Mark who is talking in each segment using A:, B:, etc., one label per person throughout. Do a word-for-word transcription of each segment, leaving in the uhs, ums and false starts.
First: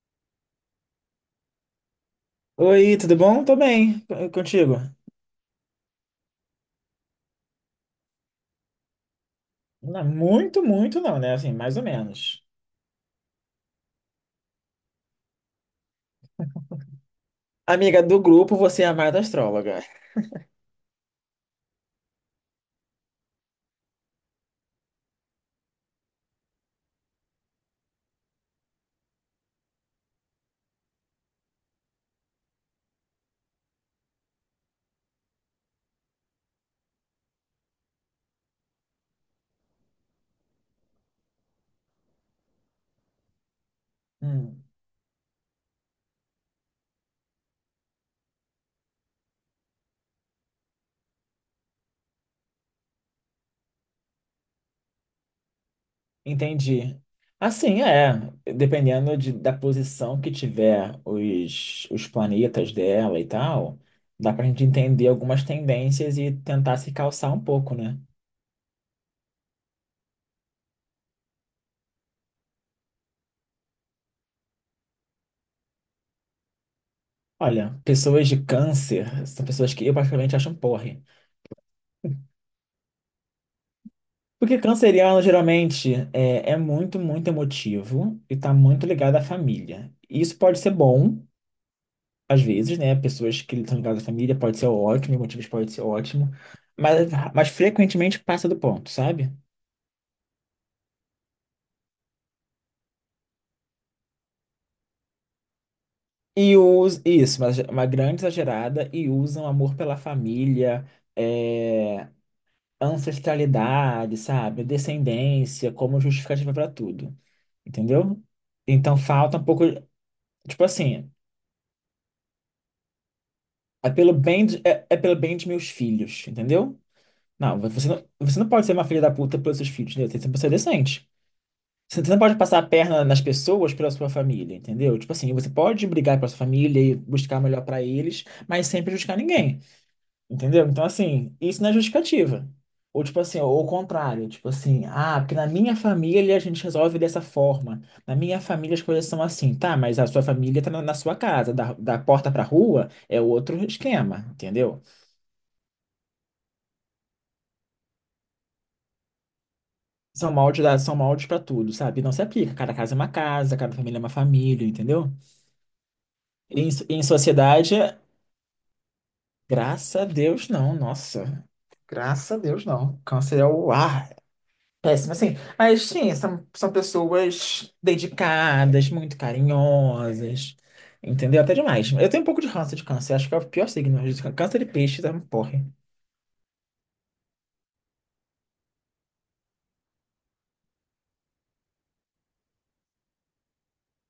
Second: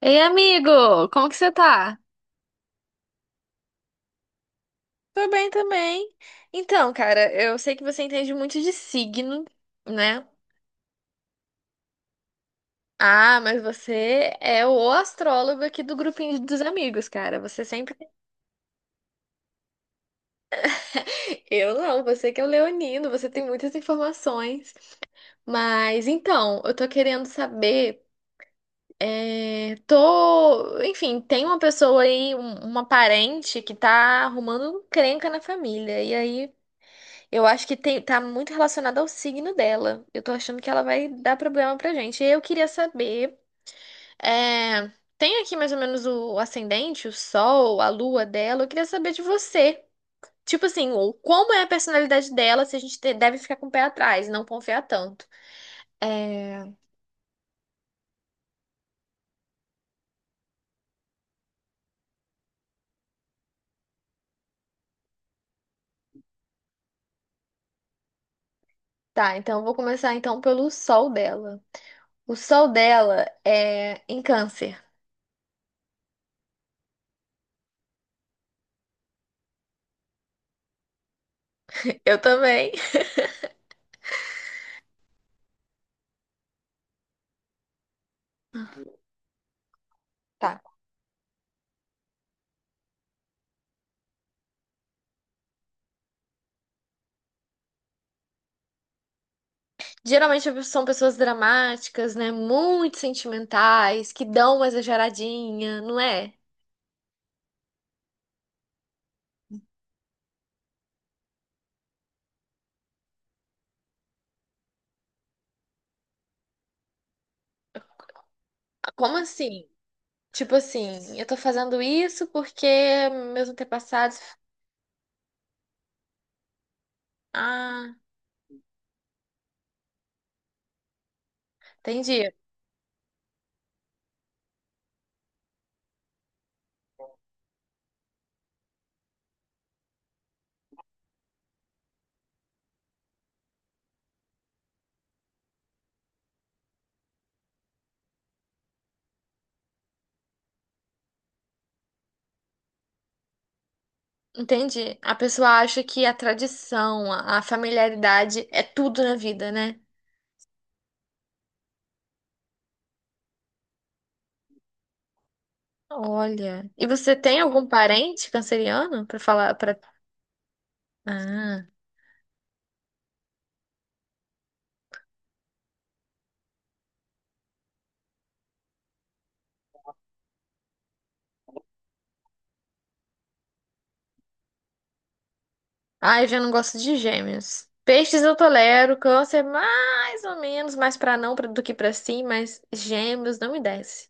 A: Ei, amigo, como que você tá?
B: Oi, tudo bom? Tô bem, e contigo?
A: Tô bem também. Então, cara, eu sei que você entende muito de signo,
B: Não,
A: né?
B: muito, muito não, né? Assim, mais ou menos.
A: Ah, mas você é o astrólogo aqui do grupinho dos amigos, cara. Você sempre.
B: Amiga do grupo, você é a mais astróloga.
A: Eu não, você que é o leonino, você tem muitas informações. Mas então, eu tô querendo saber. é, Tô. Enfim, tem uma pessoa aí, um- uma parente que tá arrumando um encrenca na família. E aí. Eu acho que tem, tá muito relacionado ao signo dela. Eu tô achando que ela vai dar problema pra gente. E eu queria saber,
B: Hum,
A: é, tem aqui mais ou menos o ascendente, o sol, a lua dela. Eu queria saber de você. Tipo assim, o- como é a personalidade dela, se a gente te- deve ficar com o pé atrás, e não confiar tanto. É,
B: Entendi. Assim, é, dependendo de- da posição que tiver os, os planetas dela e tal, dá pra gente entender algumas tendências e tentar se calçar um pouco, né?
A: tá, então eu vou começar então pelo sol dela. O sol dela é em câncer.
B: Olha, pessoas de câncer são pessoas que eu particularmente acho um porre.
A: Eu também.
B: Porque canceriano geralmente é, é muito, muito emotivo e tá muito ligado à família. E isso pode ser bom, às vezes, né? Pessoas que estão ligadas à família pode ser ótimo, motivos pode ser ótimo, mas, mas frequentemente passa do ponto, sabe?
A: Geralmente são pessoas dramáticas, né? Muito sentimentais, que dão uma exageradinha, não é?
B: E us, isso, mas uma grande exagerada e usam amor pela família, é, ancestralidade, sabe? Descendência como justificativa para tudo, entendeu? Então
A: Como
B: falta um pouco,
A: assim? Tipo
B: tipo assim.
A: assim, eu tô fazendo isso porque meus
B: É pelo
A: antepassados.
B: bem de, é, é pelo bem de meus filhos, entendeu? Não, você
A: Ah,
B: não, você não pode ser uma filha da puta pelos seus filhos, entendeu? Você tem que ser uma pessoa decente. Você você não
A: entendi.
B: pode passar a perna nas pessoas pela sua família, entendeu? Tipo assim, você pode brigar pela sua família e buscar o melhor pra eles, mas sem prejudicar ninguém, entendeu? Então, assim, isso não é justificativa. Ou, tipo assim, ou o contrário, tipo assim, ah, porque na minha família a gente resolve dessa forma. Na minha família as coisas são assim, tá? Mas a sua família tá na, na sua casa, da, da porta pra rua é outro esquema, entendeu?
A: Entendi. A pessoa acha que a tradição, a a familiaridade é tudo na vida, né?
B: São moldes, da- são moldes para tudo, sabe? Não se aplica. Cada casa é uma casa, cada família é uma família, entendeu?
A: Olha.
B: Em, so-
A: E
B: em
A: você tem algum
B: sociedade,
A: parente canceriano pra falar para?
B: graças a Deus, não. Nossa, graças a Deus, não. Câncer é o ar. Péssimo, assim. Mas, sim, são, são pessoas dedicadas, muito carinhosas, entendeu? Até demais. Eu tenho um pouco de ranço de câncer. Acho que é o pior signo. Câncer de peixe, tá? Porra.
A: Ah, eu já não gosto de gêmeos. Peixes eu tolero, câncer mais ou menos, mais pra não pra- do que pra sim, mas gêmeos não me desce.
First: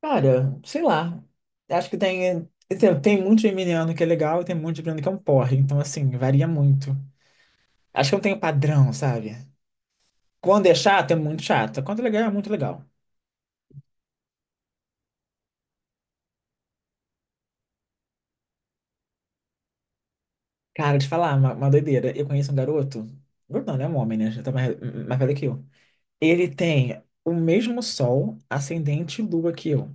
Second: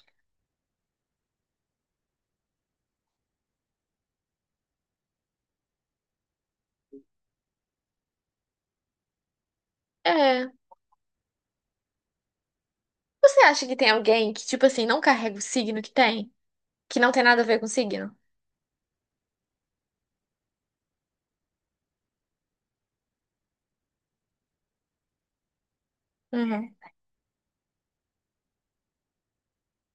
B: Cara, sei lá. Acho que tem. Tem, tem muito geminiano que é legal e tem muito geminiano que é um porre. Então, assim, varia muito. Acho que eu tenho padrão, sabe?
A: É.
B: Quando é chato, é muito chato. Quando é legal, é muito legal.
A: Você acha que tem alguém que, tipo assim, não carrega o signo que tem? Que não tem nada a ver com signo?
B: Cara, de falar, uma, uma doideira. Eu conheço um garoto. Garoto não, né? É um homem, né? Já tá mais, mais velho que eu. Ele
A: Uhum.
B: tem o mesmo sol, ascendente e lua que eu.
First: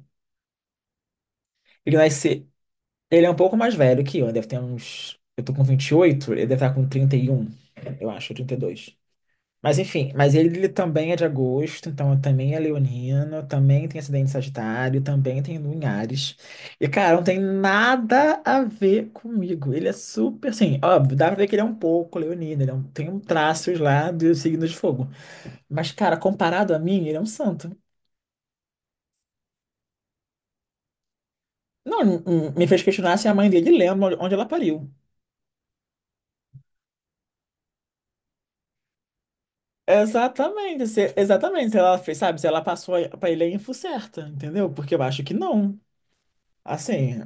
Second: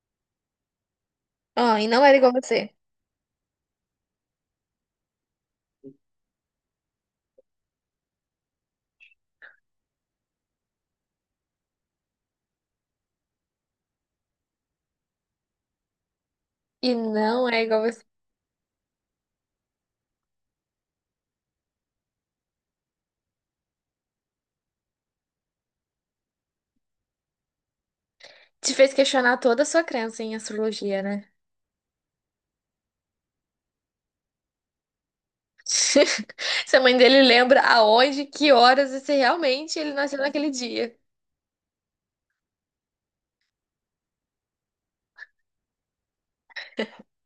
A: Ah, e
B: Ele
A: não
B: vai
A: era igual
B: ser.
A: você.
B: Ele é um pouco mais velho que eu. Deve ter uns. Eu tô com vinte e oito, ele deve estar com trinta e um, eu acho, trinta e dois. Mas enfim, mas ele, ele também é de agosto, então também é leonino, também tem acidente em Sagitário, também tem Lua em Ares. E,
A: E
B: cara, não tem
A: não é igual você.
B: nada a ver comigo. Ele é super, assim, óbvio, dá pra ver que ele é um pouco leonino, ele é um- tem um traços lá do signo de fogo. Mas, cara, comparado a mim, ele é um santo.
A: Te fez questionar toda a sua crença em astrologia, né?
B: Não, m- m- me fez questionar se a mãe dele lembra onde onde ela pariu.
A: Se a mãe dele lembra aonde, que horas e se realmente ele nasceu naquele
B: Exatamente,
A: dia.
B: se- exatamente. Se ela fez, sabe, se ela passou a- pra ele a info certa, entendeu? Porque eu acho que não. Assim,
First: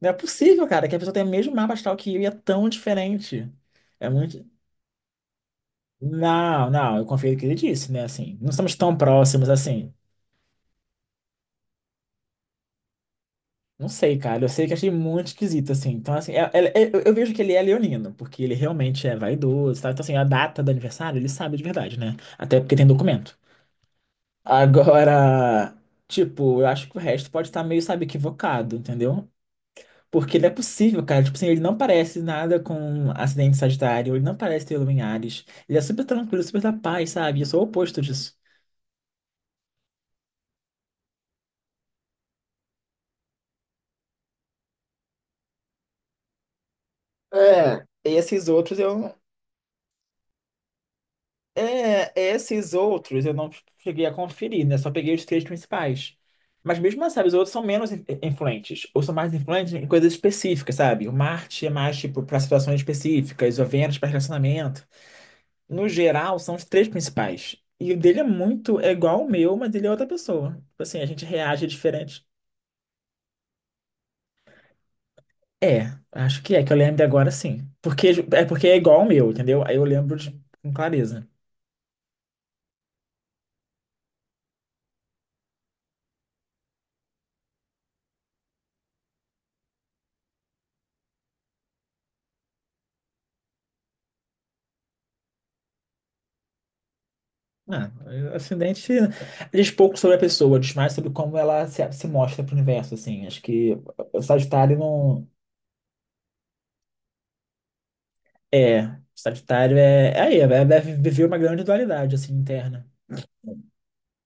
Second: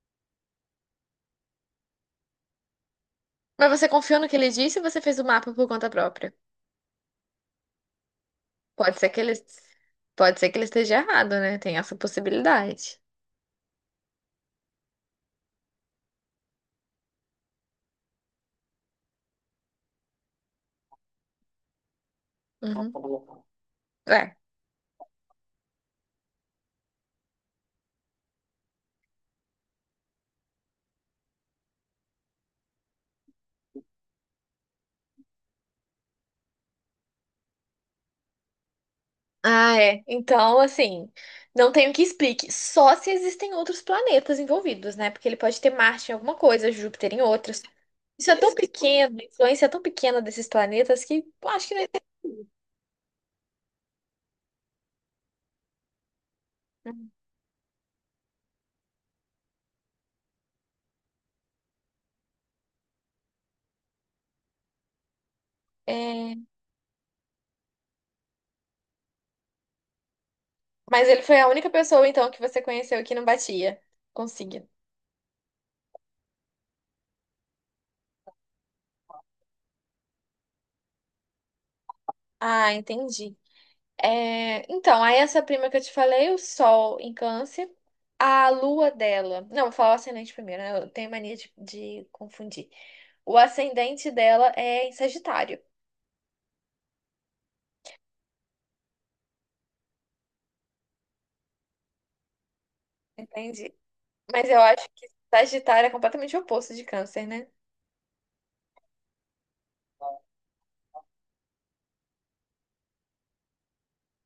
B: não é possível, cara, que a pessoa tenha o mesmo mapa astral que eu e é tão diferente.
A: Mas você
B: É
A: confiou no que
B: muito.
A: ele disse ou você fez o mapa por conta própria?
B: Não, não, eu confio no que ele disse, né? Assim, não somos tão
A: Pode ser que ele,
B: próximos assim.
A: pode ser que ele esteja errado, né? Tem essa possibilidade.
B: Não sei, cara, eu sei que achei muito esquisito, assim. Então, assim, é- é- é- eu eu vejo que ele é leonino, porque ele realmente é vaidoso, tá? Então, assim, a data do aniversário ele sabe de verdade, né? Até porque tem
A: Uhum.
B: documento.
A: É.
B: Agora, tipo, eu acho que o resto pode estar meio, sabe, equivocado, entendeu? Porque não é possível, cara. Tipo assim, ele não parece nada com acidente de Sagitário, ele não parece ter Lua em Ares. Ele é super tranquilo, super da paz, sabe? Eu sou o oposto disso.
A: Ah, é. Então, assim, não tenho que explique. Só se existem outros planetas envolvidos, né? Porque ele pode ter Marte em alguma coisa, Júpiter em outras.
B: É,
A: Isso é
B: esses
A: tão
B: outros eu.
A: pequeno, a influência é tão pequena desses planetas que eu acho que não
B: É, esses outros eu não cheguei a conferir, né? Só peguei os três principais. Mas mesmo assim, sabe, os outros são menos in- influentes, ou são mais influentes em coisas específicas, sabe? O Marte é mais, tipo, para situações específicas, o Vênus para relacionamento. No
A: é...
B: geral, são os três principais. E o dele é muito, é igual ao meu, mas ele é outra pessoa. Tipo assim, a
A: Mas ele
B: gente
A: foi a
B: reage
A: única pessoa,
B: diferente.
A: então, que você conheceu que não batia. Consegui.
B: É, acho que é, que eu lembro agora sim. Porque é porque é igual ao meu, entendeu? Aí eu lembro de, com clareza.
A: Ah, entendi. É, então, aí essa prima que eu te falei, o Sol em Câncer, a Lua dela. Não, vou falar o ascendente primeiro, né? Eu tenho mania de, de confundir. O ascendente dela é em Sagitário.
B: Ah, acidente diz pouco sobre a pessoa, diz mais sobre como ela se, se mostra pro universo, assim. Acho
A: Entendi.
B: que o
A: Mas eu
B: Sagitário
A: acho que
B: não.
A: Sagitário é completamente o oposto de Câncer, né?
B: É, o Sagitário é. É aí, é- deve viver uma grande dualidade, assim, interna.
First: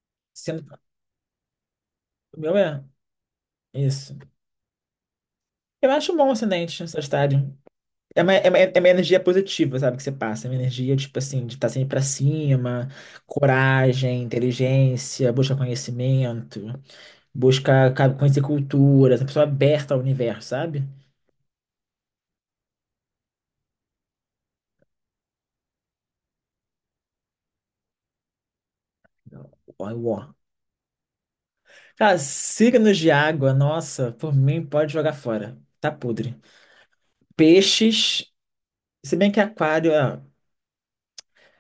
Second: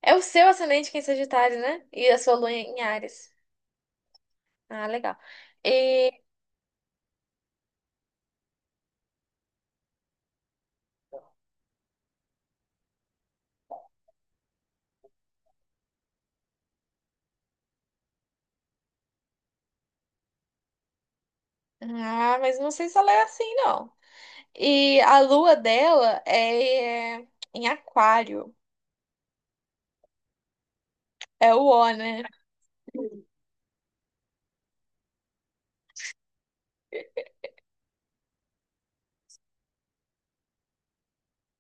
A: É o seu
B: Sendo,
A: ascendente que é em Sagitário, né? E a sua
B: o
A: Lua
B: meu
A: em
B: é.
A: Áries.
B: Isso.
A: Ah, legal.
B: Eu acho
A: E...
B: bom o ascendente, o Sagitário. É uma, é uma, é uma energia positiva, sabe? Que você passa. É uma energia, tipo assim, de estar sempre pra cima, coragem, inteligência, busca conhecimento, busca ca- conhecer culturas, uma pessoa aberta ao universo, sabe?
A: Ah, mas não sei se ela é assim, não. E a Lua dela é em Aquário.
B: Ó, ó.
A: É o O,
B: Cara,
A: né?
B: signos de água, nossa, por mim pode jogar fora. Tá podre. Peixes, se bem que aquário, ah,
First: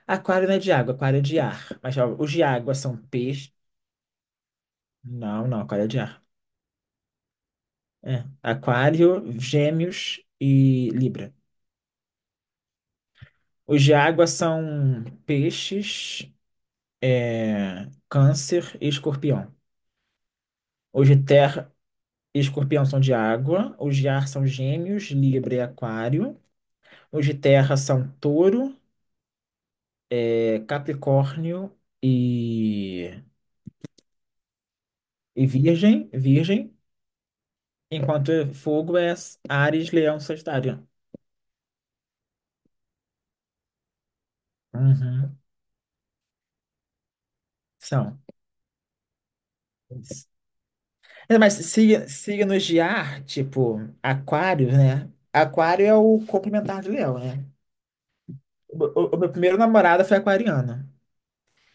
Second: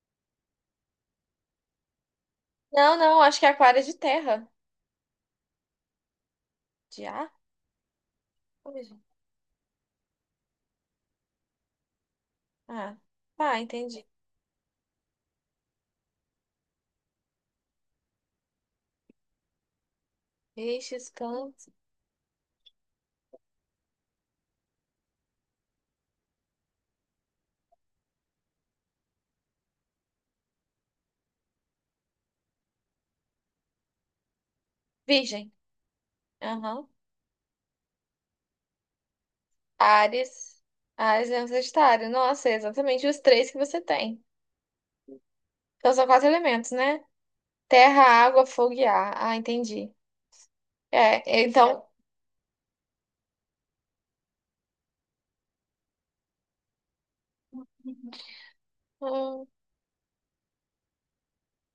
B: aquário não é de água, aquário é de ar. Mas ó, os de água
A: Não,
B: são
A: não, acho que é
B: peixe.
A: aquário é de terra.
B: Não, não, aquário é de ar.
A: De ar?
B: É.
A: Ou Virgem.
B: Aquário, Gêmeos e Libra.
A: Ah, tá,
B: Os de
A: entendi.
B: água são peixes, é, câncer e escorpião.
A: Peixes,
B: Os de
A: câncer.
B: terra e escorpião são de água. Os de ar são gêmeos, libra e aquário. Os de terra são touro, é, capricórnio e, e,
A: Virgem.
B: virgem, virgem.
A: Aham.
B: Enquanto fogo é Áries, leão,
A: Ares.
B: sagitário.
A: Ares, leão, sagitário. Nossa, é exatamente os três que você tem.
B: Uhum,
A: Então são quatro elementos, né? Terra,
B: são.
A: água, fogo e ar. Ah, entendi.
B: É,
A: É,
B: mas
A: então.
B: sig- signos de ar, tipo aquário, né? Aquário é o complementar de leão, né? O, o meu
A: Hum,
B: primeiro namorado foi aquariano.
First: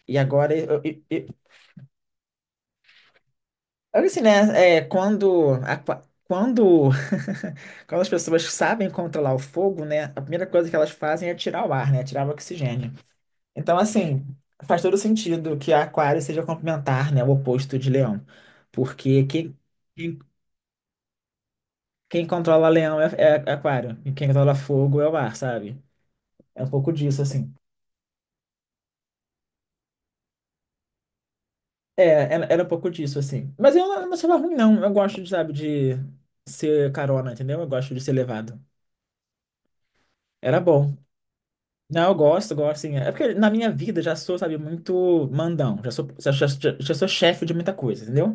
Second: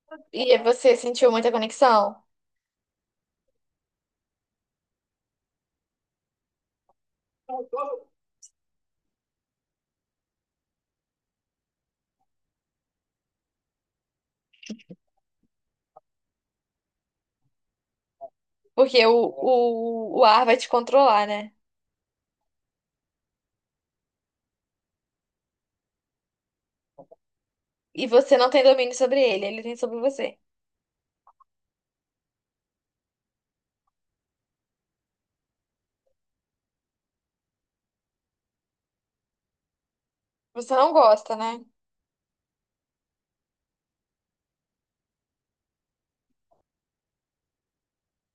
B: E agora,
A: e
B: eu,
A: você
B: eu, eu-
A: sentiu muita conexão?
B: eu- assim, né? É, quando, aqua- quando, quando as pessoas sabem controlar o fogo, né? A primeira coisa que elas fazem é tirar o ar, né? Tirar o oxigênio. Então, assim, faz todo sentido que a aquário seja complementar, né? O oposto de leão.
A: Porque o,
B: Porque quem, quem,
A: o, o ar vai te controlar, né?
B: quem controla leão é, é aquário. E quem controla fogo é o ar, sabe? É um pouco disso, assim.
A: E você não tem domínio sobre ele, ele tem sobre você.
B: É, era era um pouco disso, assim. Mas eu não não achava ruim, não. Eu gosto, de, sabe, de ser carona, entendeu? Eu gosto de ser levado. Era
A: Você não
B: bom.
A: gosta, né?
B: Não, eu gosto, gosto, sim. É porque na minha vida já sou, sabe, muito mandão. Já sou, já, já, já já sou chefe de muita coisa, entendeu?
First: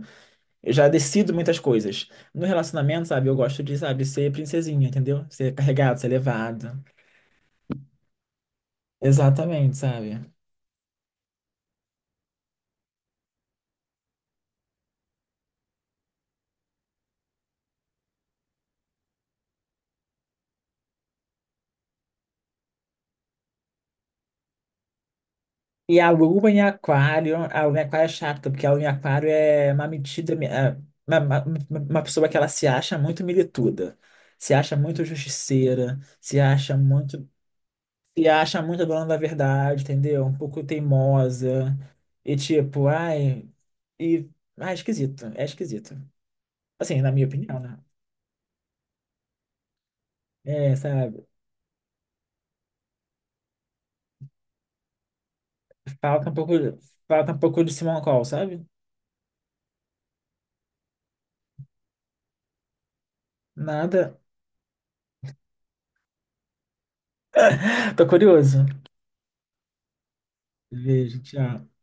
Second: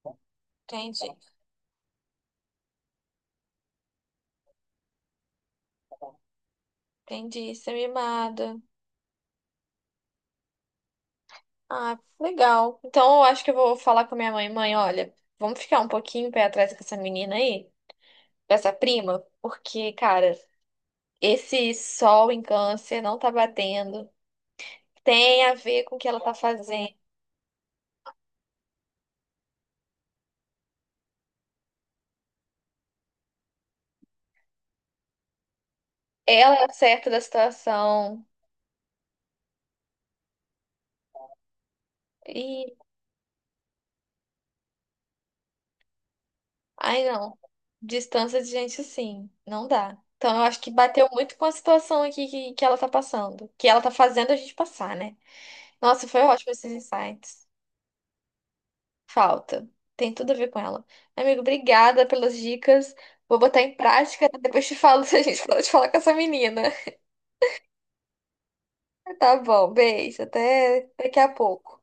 B: Eu já
A: Entendi.
B: decido muitas coisas. No relacionamento, sabe, eu gosto de, sabe, ser princesinha, entendeu? Ser carregado, ser levado.
A: Entendi, você é mimado.
B: Exatamente, sabe?
A: Ah, legal. Então eu acho que eu vou falar com a minha mãe. Mãe, olha, vamos ficar um pouquinho pé atrás com essa menina aí, com essa prima, porque, cara, esse sol em câncer não tá batendo. Tem a ver com o
B: E
A: que
B: a
A: ela tá
B: lua em
A: fazendo.
B: aquário, a lua em aquário é chata, porque a lua em aquário é uma metida, é uma, uma, uma pessoa que ela se acha muito milituda, se acha muito justiceira, se
A: Ela é a
B: acha
A: certa da
B: muito,
A: situação.
B: se acha muito dona da verdade, entendeu? Um pouco teimosa, e
A: E,
B: tipo, ai, e, ai, esquisito, é esquisito. Assim,
A: ai,
B: na minha
A: não.
B: opinião, né?
A: Distância de gente assim, não dá. Então eu acho que
B: É,
A: bateu
B: sabe,
A: muito com a situação aqui que, que ela tá passando, que ela tá fazendo a gente passar, né? Nossa, foi
B: falta um
A: ótimo
B: pouco,
A: esses
B: falta um
A: insights.
B: pouco de Simon Cowell, sabe?
A: Falta. Tem tudo a ver com ela. Amigo, obrigada pelas dicas. Vou botar em
B: Nada.
A: prática. Né? Depois te falo se a gente pode falar com essa menina.
B: Tô curioso.
A: Tá bom, beijo. Até daqui
B: Vejo,
A: a
B: tchau.
A: pouco.